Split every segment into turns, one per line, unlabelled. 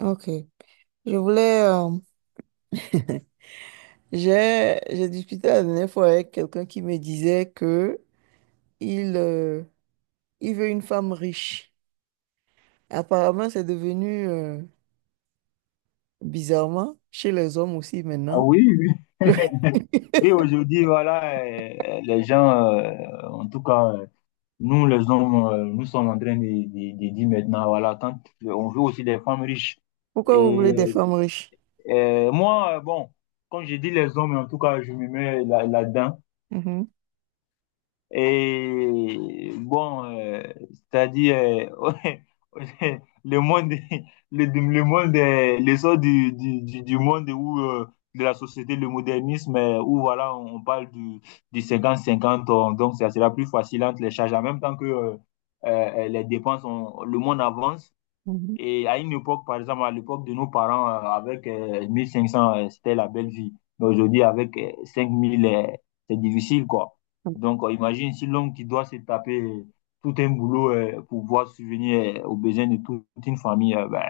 Ok. Je voulais. J'ai discuté la dernière fois avec quelqu'un qui me disait que il il veut une femme riche. Apparemment, c'est devenu bizarrement chez les hommes aussi
Ah
maintenant.
oui, oui. Oui, aujourd'hui, voilà, les gens, en tout cas, nous, les hommes, nous sommes en train de, de dire maintenant, voilà, quand on veut aussi des femmes riches.
Pourquoi vous voulez des
Et
femmes riches?
moi, bon, quand je dis les hommes, en tout cas, je me mets là, là-dedans.
Mhm,
Et bon, c'est-à-dire, euh, le monde, le monde, l'essor du, du monde où, de la société, le modernisme, où voilà, on parle du cinquante cinquante donc ça sera plus facile entre les charges, en même temps que les dépenses, le monde avance.
mhm,
Et à une époque, par exemple, à l'époque de nos parents, avec 1500, c'était la belle vie. Mais aujourd'hui, avec 5000, c'est difficile, quoi. Donc, imagine si l'homme qui doit se taper tout un boulot pour pouvoir subvenir aux besoins de toute une famille, ben,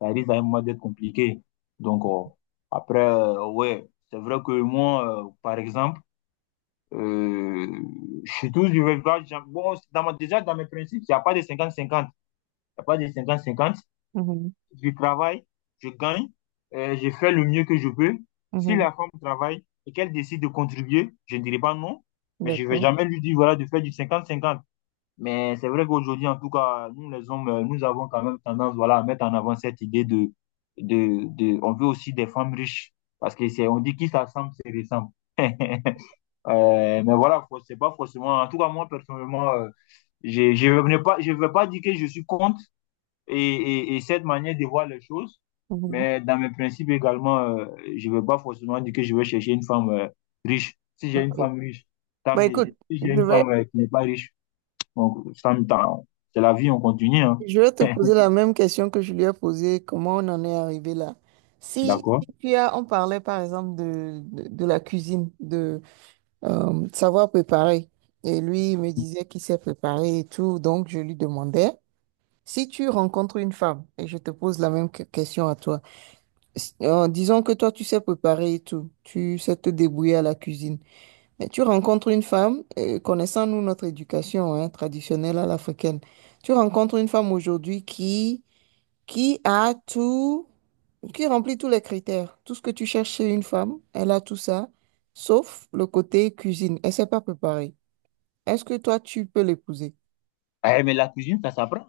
ça risque à un moment d'être compliqué. Donc, après, ouais, c'est vrai que moi, par exemple, euh, je suis toujours du village. Bon, déjà, dans mes principes, il n'y a pas de 50-50. Il n'y a pas de 50-50.
mhm,
Je travaille, je gagne, je fais le mieux que je peux.
mhm,
Si
mhm.
la femme travaille et qu'elle décide de contribuer, je ne dirai pas non, mais je ne vais
D'accord.
jamais lui dire voilà, de faire du cinquante cinquante. Mais c'est vrai qu'aujourd'hui, en tout cas, nous les hommes, nous avons quand même tendance voilà, à mettre en avant cette idée de, de... On veut aussi des femmes riches, parce que c'est, on dit qui s'assemble, c'est ressemble. Mais voilà, c'est pas forcément... En tout cas, moi, personnellement, je ne vais pas, je vais pas dire que je suis contre, et cette manière de voir les choses.
Mhm.
Mais dans mes principes également, je ne veux pas forcément dire que je vais chercher une femme riche. Si j'ai une
Ok.
femme riche, tant
Bah
mieux.
écoute,
Si j'ai
je
une femme
vais
qui n'est pas riche, donc, c'est la vie, on continue. Hein.
Je vais te poser la même question que je lui ai posée, comment on en est arrivé là? Si,
D'accord.
si tu as, on parlait par exemple de, de la cuisine, de savoir préparer, et lui il me disait qu'il sait préparer et tout, donc je lui demandais, si tu rencontres une femme, et je te pose la même question à toi, disons que toi tu sais préparer et tout, tu sais te débrouiller à la cuisine, mais tu rencontres une femme, connaissant nous notre éducation hein, traditionnelle à l'africaine, tu rencontres une femme aujourd'hui qui a tout, qui remplit tous les critères. Tout ce que tu cherches chez une femme, elle a tout ça, sauf le côté cuisine. Elle ne sait pas préparer. Est-ce que toi, tu peux l'épouser?
Eh, mais la cuisine, ça s'apprend.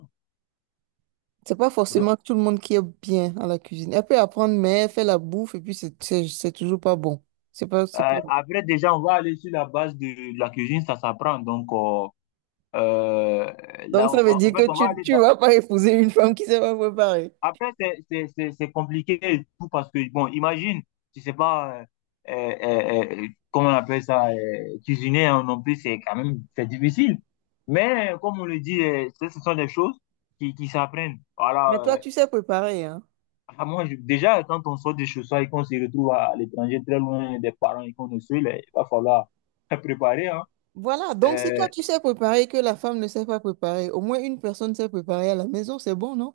C'est pas
Euh,
forcément tout le monde qui est bien à la cuisine. Elle peut apprendre, mais elle fait la bouffe et puis c'est toujours pas bon. C'est pas bon.
après, déjà, on va aller sur la base de la cuisine, ça s'apprend. Donc, euh,
Donc
là,
ça
on
veut
va, en
dire
fait,
que
on va
tu
aller
tu
dans.
vas pas épouser une femme qui sait pas préparer.
Après, c'est, c'est compliqué et tout parce que, bon, imagine, tu sais pas, comment on appelle ça, cuisiner hein, non plus, c'est quand même, c'est difficile. Mais, comme on le dit, ce sont des choses qui s'apprennent. Voilà,
Mais toi, tu sais préparer, hein.
à moi, déjà, quand on sort de chez soi et qu'on se retrouve à l'étranger, très loin des parents et qu'on est seul, il va falloir préparer, hein.
Voilà, donc si
Euh,
toi tu sais préparer et que la femme ne sait pas préparer, au moins une personne sait préparer à la maison, c'est bon, non?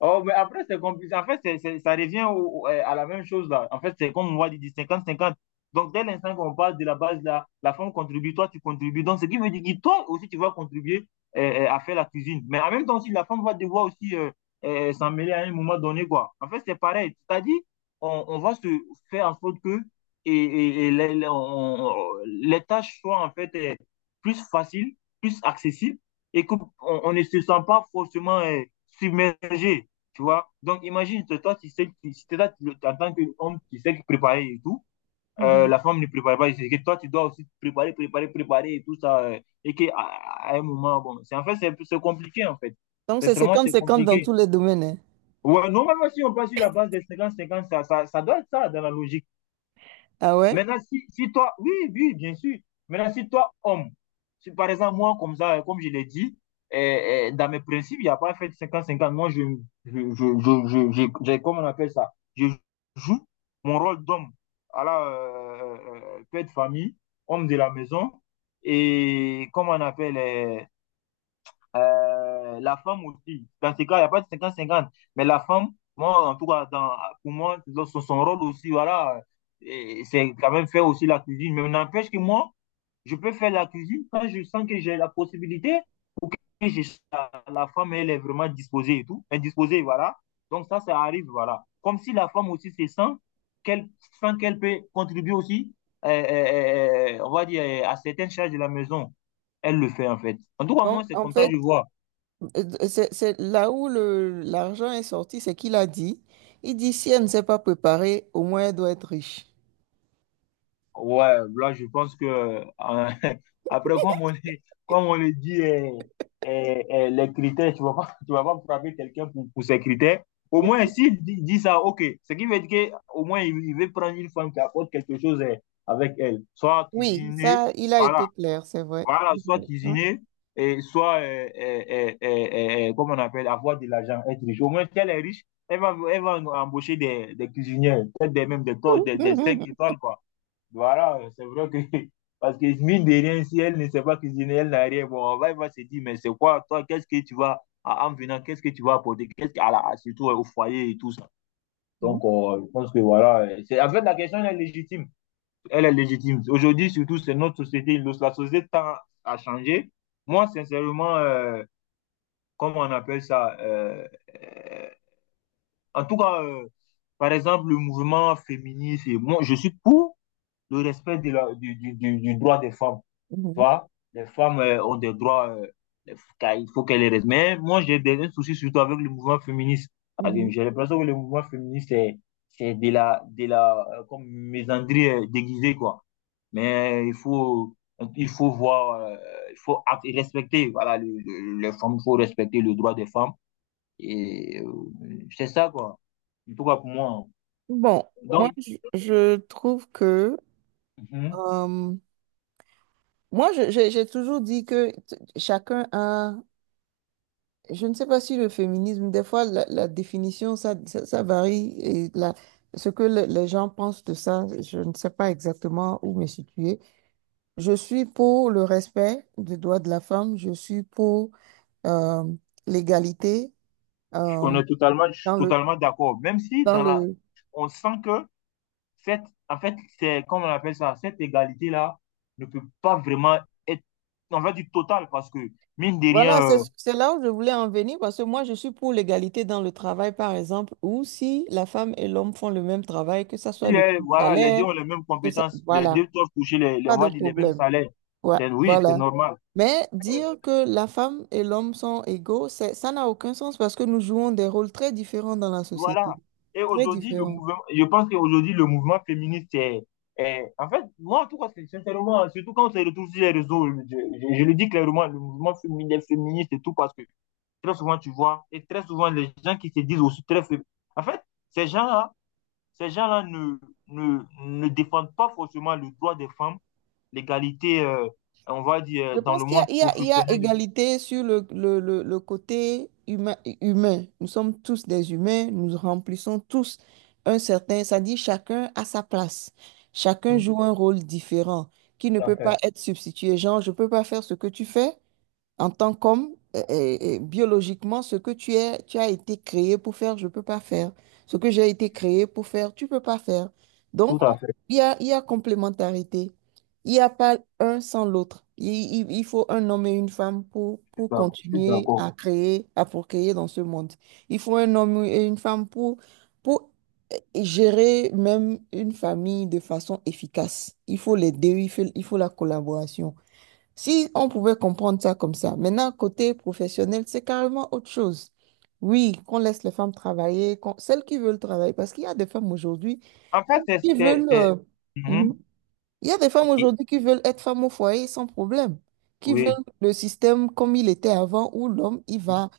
oh, mais après, c'est compliqué. En fait, ça revient à la même chose là. En fait, c'est comme on va dire cinquante cinquante. Donc, dès l'instant qu'on parle de la base là, la femme contribue, toi, tu contribues. Donc, ce qui veut dire que toi aussi, tu vas contribuer euh, à faire la cuisine. Mais en même temps aussi, la femme va devoir aussi s'en mêler à un moment donné, quoi. En fait, c'est pareil. C'est-à-dire, on va se faire en sorte que et les, les tâches soient en fait plus faciles, plus accessibles et qu'on on ne se sent pas forcément submergé. Tu vois? Donc, imagine, toi, tu sais, tu, si t'es là, en tant qu'homme, tu sais que préparer et tout, la femme ne prépare pas, c'est que toi, tu dois aussi préparer, préparer, préparer et tout ça, et qu'à à un moment, bon, c'est en fait, c'est compliqué, en fait.
Donc, c'est
Sincèrement,
cinquante
c'est
cinquante dans
compliqué.
tous les domaines. Hein.
Ouais, normalement, si on passe sur la base des cinquante cinquante ça, ça doit être ça dans la logique.
Ah ouais?
Maintenant, si, si toi, oui, oui, bien sûr. Maintenant, si toi, homme, si par exemple, moi, comme ça, comme je l'ai dit, dans mes principes, il n'y a pas fait 50-50. Moi, je, j'ai- comment on appelle ça? Je joue mon rôle d'homme, à la père de famille, homme de la maison, et comment on appelle, la femme aussi, dans ce cas, il n'y a pas de cinquante cinquante mais la femme, moi, en tout cas, dans, pour moi, dans son, son rôle aussi, voilà, et c'est quand même faire aussi la cuisine. Mais n'empêche que moi, je peux faire la cuisine quand je sens que j'ai la possibilité ou que je- la, la femme, elle est vraiment disposée et tout, indisposée, voilà. Donc ça arrive, voilà. Comme si la femme aussi se qu'elle sent qu'elle peut contribuer aussi, on va dire, à certaines charges de la maison. Elle le fait, en fait. En tout cas, moi,
Donc,
c'est
en
comme ça que
fait,
je vois.
euh, c'est là où l'argent est sorti, c'est qu'il a dit. Il dit, si elle ne s'est pas préparée, au moins elle doit être riche.
Ouais, là, je pense que après, comme on est, comme on le dit, les critères, tu vas pas frapper quelqu'un pour ses critères. Au moins, s'il dit, dit ça, ok. Ce qui veut dire qu'au moins, il veut prendre une femme qui apporte quelque chose avec elle. Soit
Oui,
cuisiner,
ça, il a
voilà,
été clair, c'est vrai.
voilà, soit
Hein?
cuisiner, et soit, comme on appelle, avoir de l'argent, être riche. Au moins, si elle est riche, elle va embaucher des cuisinières, peut-être des, même des, des 5 étoiles, quoi. Voilà, c'est vrai que, parce que mine de rien, si elle ne sait pas cuisiner, elle n'a rien. Bon, on va, il va se dire, mais c'est quoi, toi, qu'est-ce que tu vas, en en venant, qu'est-ce que tu vas apporter, qu'est-ce que qu'à la, surtout au foyer et tout ça.
Mhm.
Donc, je pense que voilà, c'est, en fait, la question, elle est légitime. Elle est légitime. Aujourd'hui, surtout, c'est notre société. La société tend à changer. Moi, sincèrement, comment on appelle ça euh, en tout cas, par exemple, le mouvement féministe, et moi, je suis pour le respect de du droit des femmes
Mhm.
vois, les femmes ont des droits, car il faut qu'elles les respectent. Mais moi, j'ai des un souci surtout avec le mouvement féministe. Parce que
Mhm.
j'ai l'impression que le mouvement féministe, c'est de la comme misandrie déguisée, quoi. Mais il faut voir, il faut et respecter, voilà, les femmes, il faut respecter le droit des femmes. Et c'est ça, quoi. En tout cas, pour moi.
Bon,
Donc,
je trouve que...
mhm,
euh, moi, j'ai toujours dit que chacun a... Je ne sais pas si le féminisme, des fois, la définition, ça varie. Et ce que les gens pensent de ça, je ne sais pas exactement où me situer. Je suis pour le respect des droits de la femme. Je suis pour euh, l'égalité
on
euh,
est totalement,
dans le,
totalement d'accord. Même si
dans
dans la,
le,
on sent que cette, en fait, c'est, comme on appelle ça, cette égalité-là ne peut pas vraiment être, on va dire, totale, parce que, mine de rien,
Voilà, c'est c'est là où je voulais en venir parce que moi, je suis pour l'égalité dans le travail, par exemple, ou si la femme et l'homme font le même travail, que ça soit le
les,
même
voilà, les deux
salaire,
ont les mêmes
que ça,
compétences, les
voilà,
deux doivent toucher les, on
pas de
va dire, les mêmes
problème.
salaires.
Ouais,
C'est, oui, c'est
voilà.
normal.
Mais dire que la femme et l'homme sont égaux, c'est, ça n'a aucun sens parce que nous jouons des rôles très différents dans la société.
Voilà. Et
Très
aujourd'hui, le
différents.
mouvement, je pense qu'aujourd'hui, le mouvement féministe est, en fait, moi, en tout cas, sincèrement, surtout quand on se retrouve sur les réseaux, je, je le dis clairement, le mouvement féminin, féministe et tout, parce que très souvent, tu vois, et très souvent, les gens qui se disent aussi très faibles. En fait, ces gens-là, ces gens-là ne, ne, ne défendent pas forcément le droit des femmes, l'égalité, on va dire,
Je
dans le
pense qu'il y
monde
a, il y a
professionnel. Et
égalité sur le côté humain, humain. Nous sommes tous des humains, nous remplissons tous un certain, ça dit chacun à sa place.
tout.
Chacun
Mhm.
joue un rôle différent qui ne
Tout à
peut pas
fait,
être substitué. Genre, je ne peux pas faire ce que tu fais, en tant qu'homme, biologiquement, ce que tu es, tu as été créé pour faire, je ne peux pas faire. Ce que j'ai été créé pour faire, tu ne peux pas faire.
tout
Donc,
à fait,
il y a complémentarité. Il n'y a pas un sans l'autre. Il faut un homme et une femme
je suis
pour
d'accord. Je suis
continuer
d'accord.
à créer, à procréer dans ce monde. Il faut un homme et une femme pour euh, gérer même une famille de façon efficace. Il faut les deux, il faut la collaboration. Si on pouvait comprendre ça comme ça. Maintenant, côté professionnel, c'est carrément autre chose. Oui, qu'on laisse les femmes travailler, celles qui veulent travailler, parce qu'il y a des femmes aujourd'hui
En fait,
qui veulent...
c'est- Mhm.
mhm. Il y a des femmes
Ok,
aujourd'hui qui veulent être femmes au foyer sans problème, qui veulent
oui.
le système comme il était avant, où l'homme, il va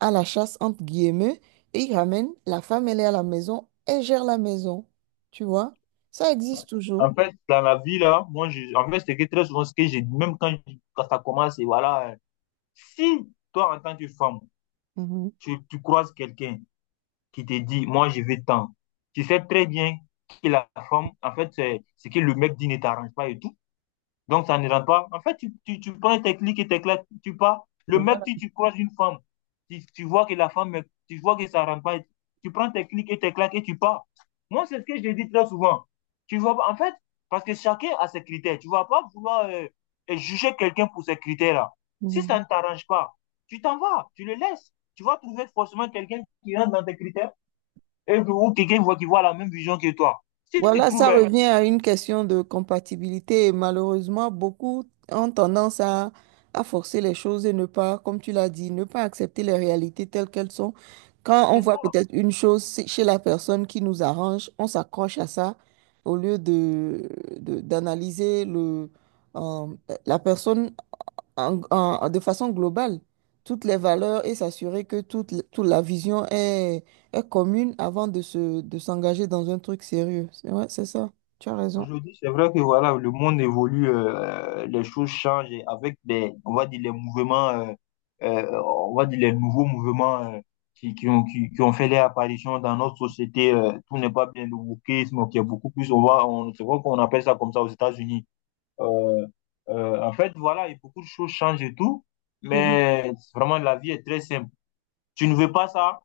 à la chasse, entre guillemets, et il ramène, la femme, elle est à la maison, elle gère la maison. Tu vois? Ça existe toujours.
En fait, dans la vie, là, moi, je, en fait, c'est que très souvent, ce que j'ai dit, même quand, quand ça commence, et voilà, si toi, en tant que femme,
Mhm.
tu croises quelqu'un qui te dit, moi, je veux tant. Tu sais très bien que la femme, en fait, c'est ce que le mec dit ne t'arrange pas et tout. Donc, ça ne rentre pas. En fait, tu prends tes clics et tes claques, tu pars. Le mec,
Voilà.
tu croises une femme, tu vois que la femme, tu vois que ça ne rentre pas. Tu prends tes clics et tes claques et tu pars. Moi, c'est ce que je dis très souvent. Tu vois, en fait, parce que chacun a ses critères. Tu ne vas pas vouloir juger quelqu'un pour ses critères-là. Si ça ne t'arrange pas, tu t'en vas, tu le laisses. Tu vas trouver forcément quelqu'un qui rentre dans tes critères et, ou quelqu'un voit qui voit la même vision que toi. Si tu
Voilà,
trouves,
ça revient à une question de compatibilité et malheureusement, beaucoup ont tendance à forcer les choses et ne pas, comme tu l'as dit, ne pas accepter les réalités telles qu'elles sont.
c'est
Quand on voit
ça.
peut-être une chose chez la personne qui nous arrange, on s'accroche à ça au lieu de, d'analyser le, euh, la personne de façon globale toutes les valeurs et s'assurer que toute, toute la vision est, est commune avant de se, de s'engager dans un truc sérieux. C'est- Ouais, c'est ça. Tu as raison.
Aujourd'hui, c'est vrai que voilà, le monde évolue, les choses changent et avec des, on va dire les mouvements, on va dire les nouveaux mouvements qui ont fait leur apparition dans notre société. Tout n'est pas bien le wokisme qui est beaucoup plus, on va, on, c'est vrai qu'on appelle ça comme ça aux États-Unis. Euh, en fait, voilà, et beaucoup de choses changent et tout,
Mm.
mais vraiment la vie est très simple. Tu ne veux pas ça?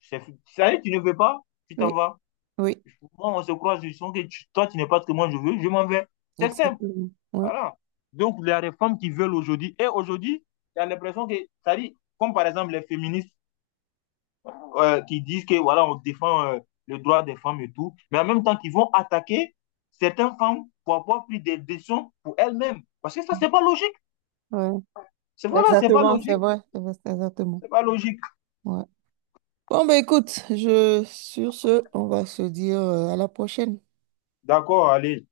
Tu savais, tu ne veux pas, tu t'en
Oui,
vas.
oui,
Moi, on se croise, je sens que toi, tu n'es pas ce que moi je veux, je m'en vais. C'est simple.
exactement. Ouais,
Voilà. Donc, les réformes qu'ils veulent aujourd'hui, et aujourd'hui, tu as l'impression que, ça dit, comme par exemple les féministes qui disent que, voilà, on défend le droit des femmes et tout, mais en même temps, qu'ils vont attaquer certaines femmes pour avoir pris des décisions pour elles-mêmes. Parce que ça, c'est pas logique.
ouais.
C'est voilà, c'est pas
Exactement, c'est
logique.
vrai. C'est vrai, c'est exactement.
C'est pas logique.
Ouais. Bon, ben écoute, je, sur ce, on va se dire à la prochaine.
D'accord, allez.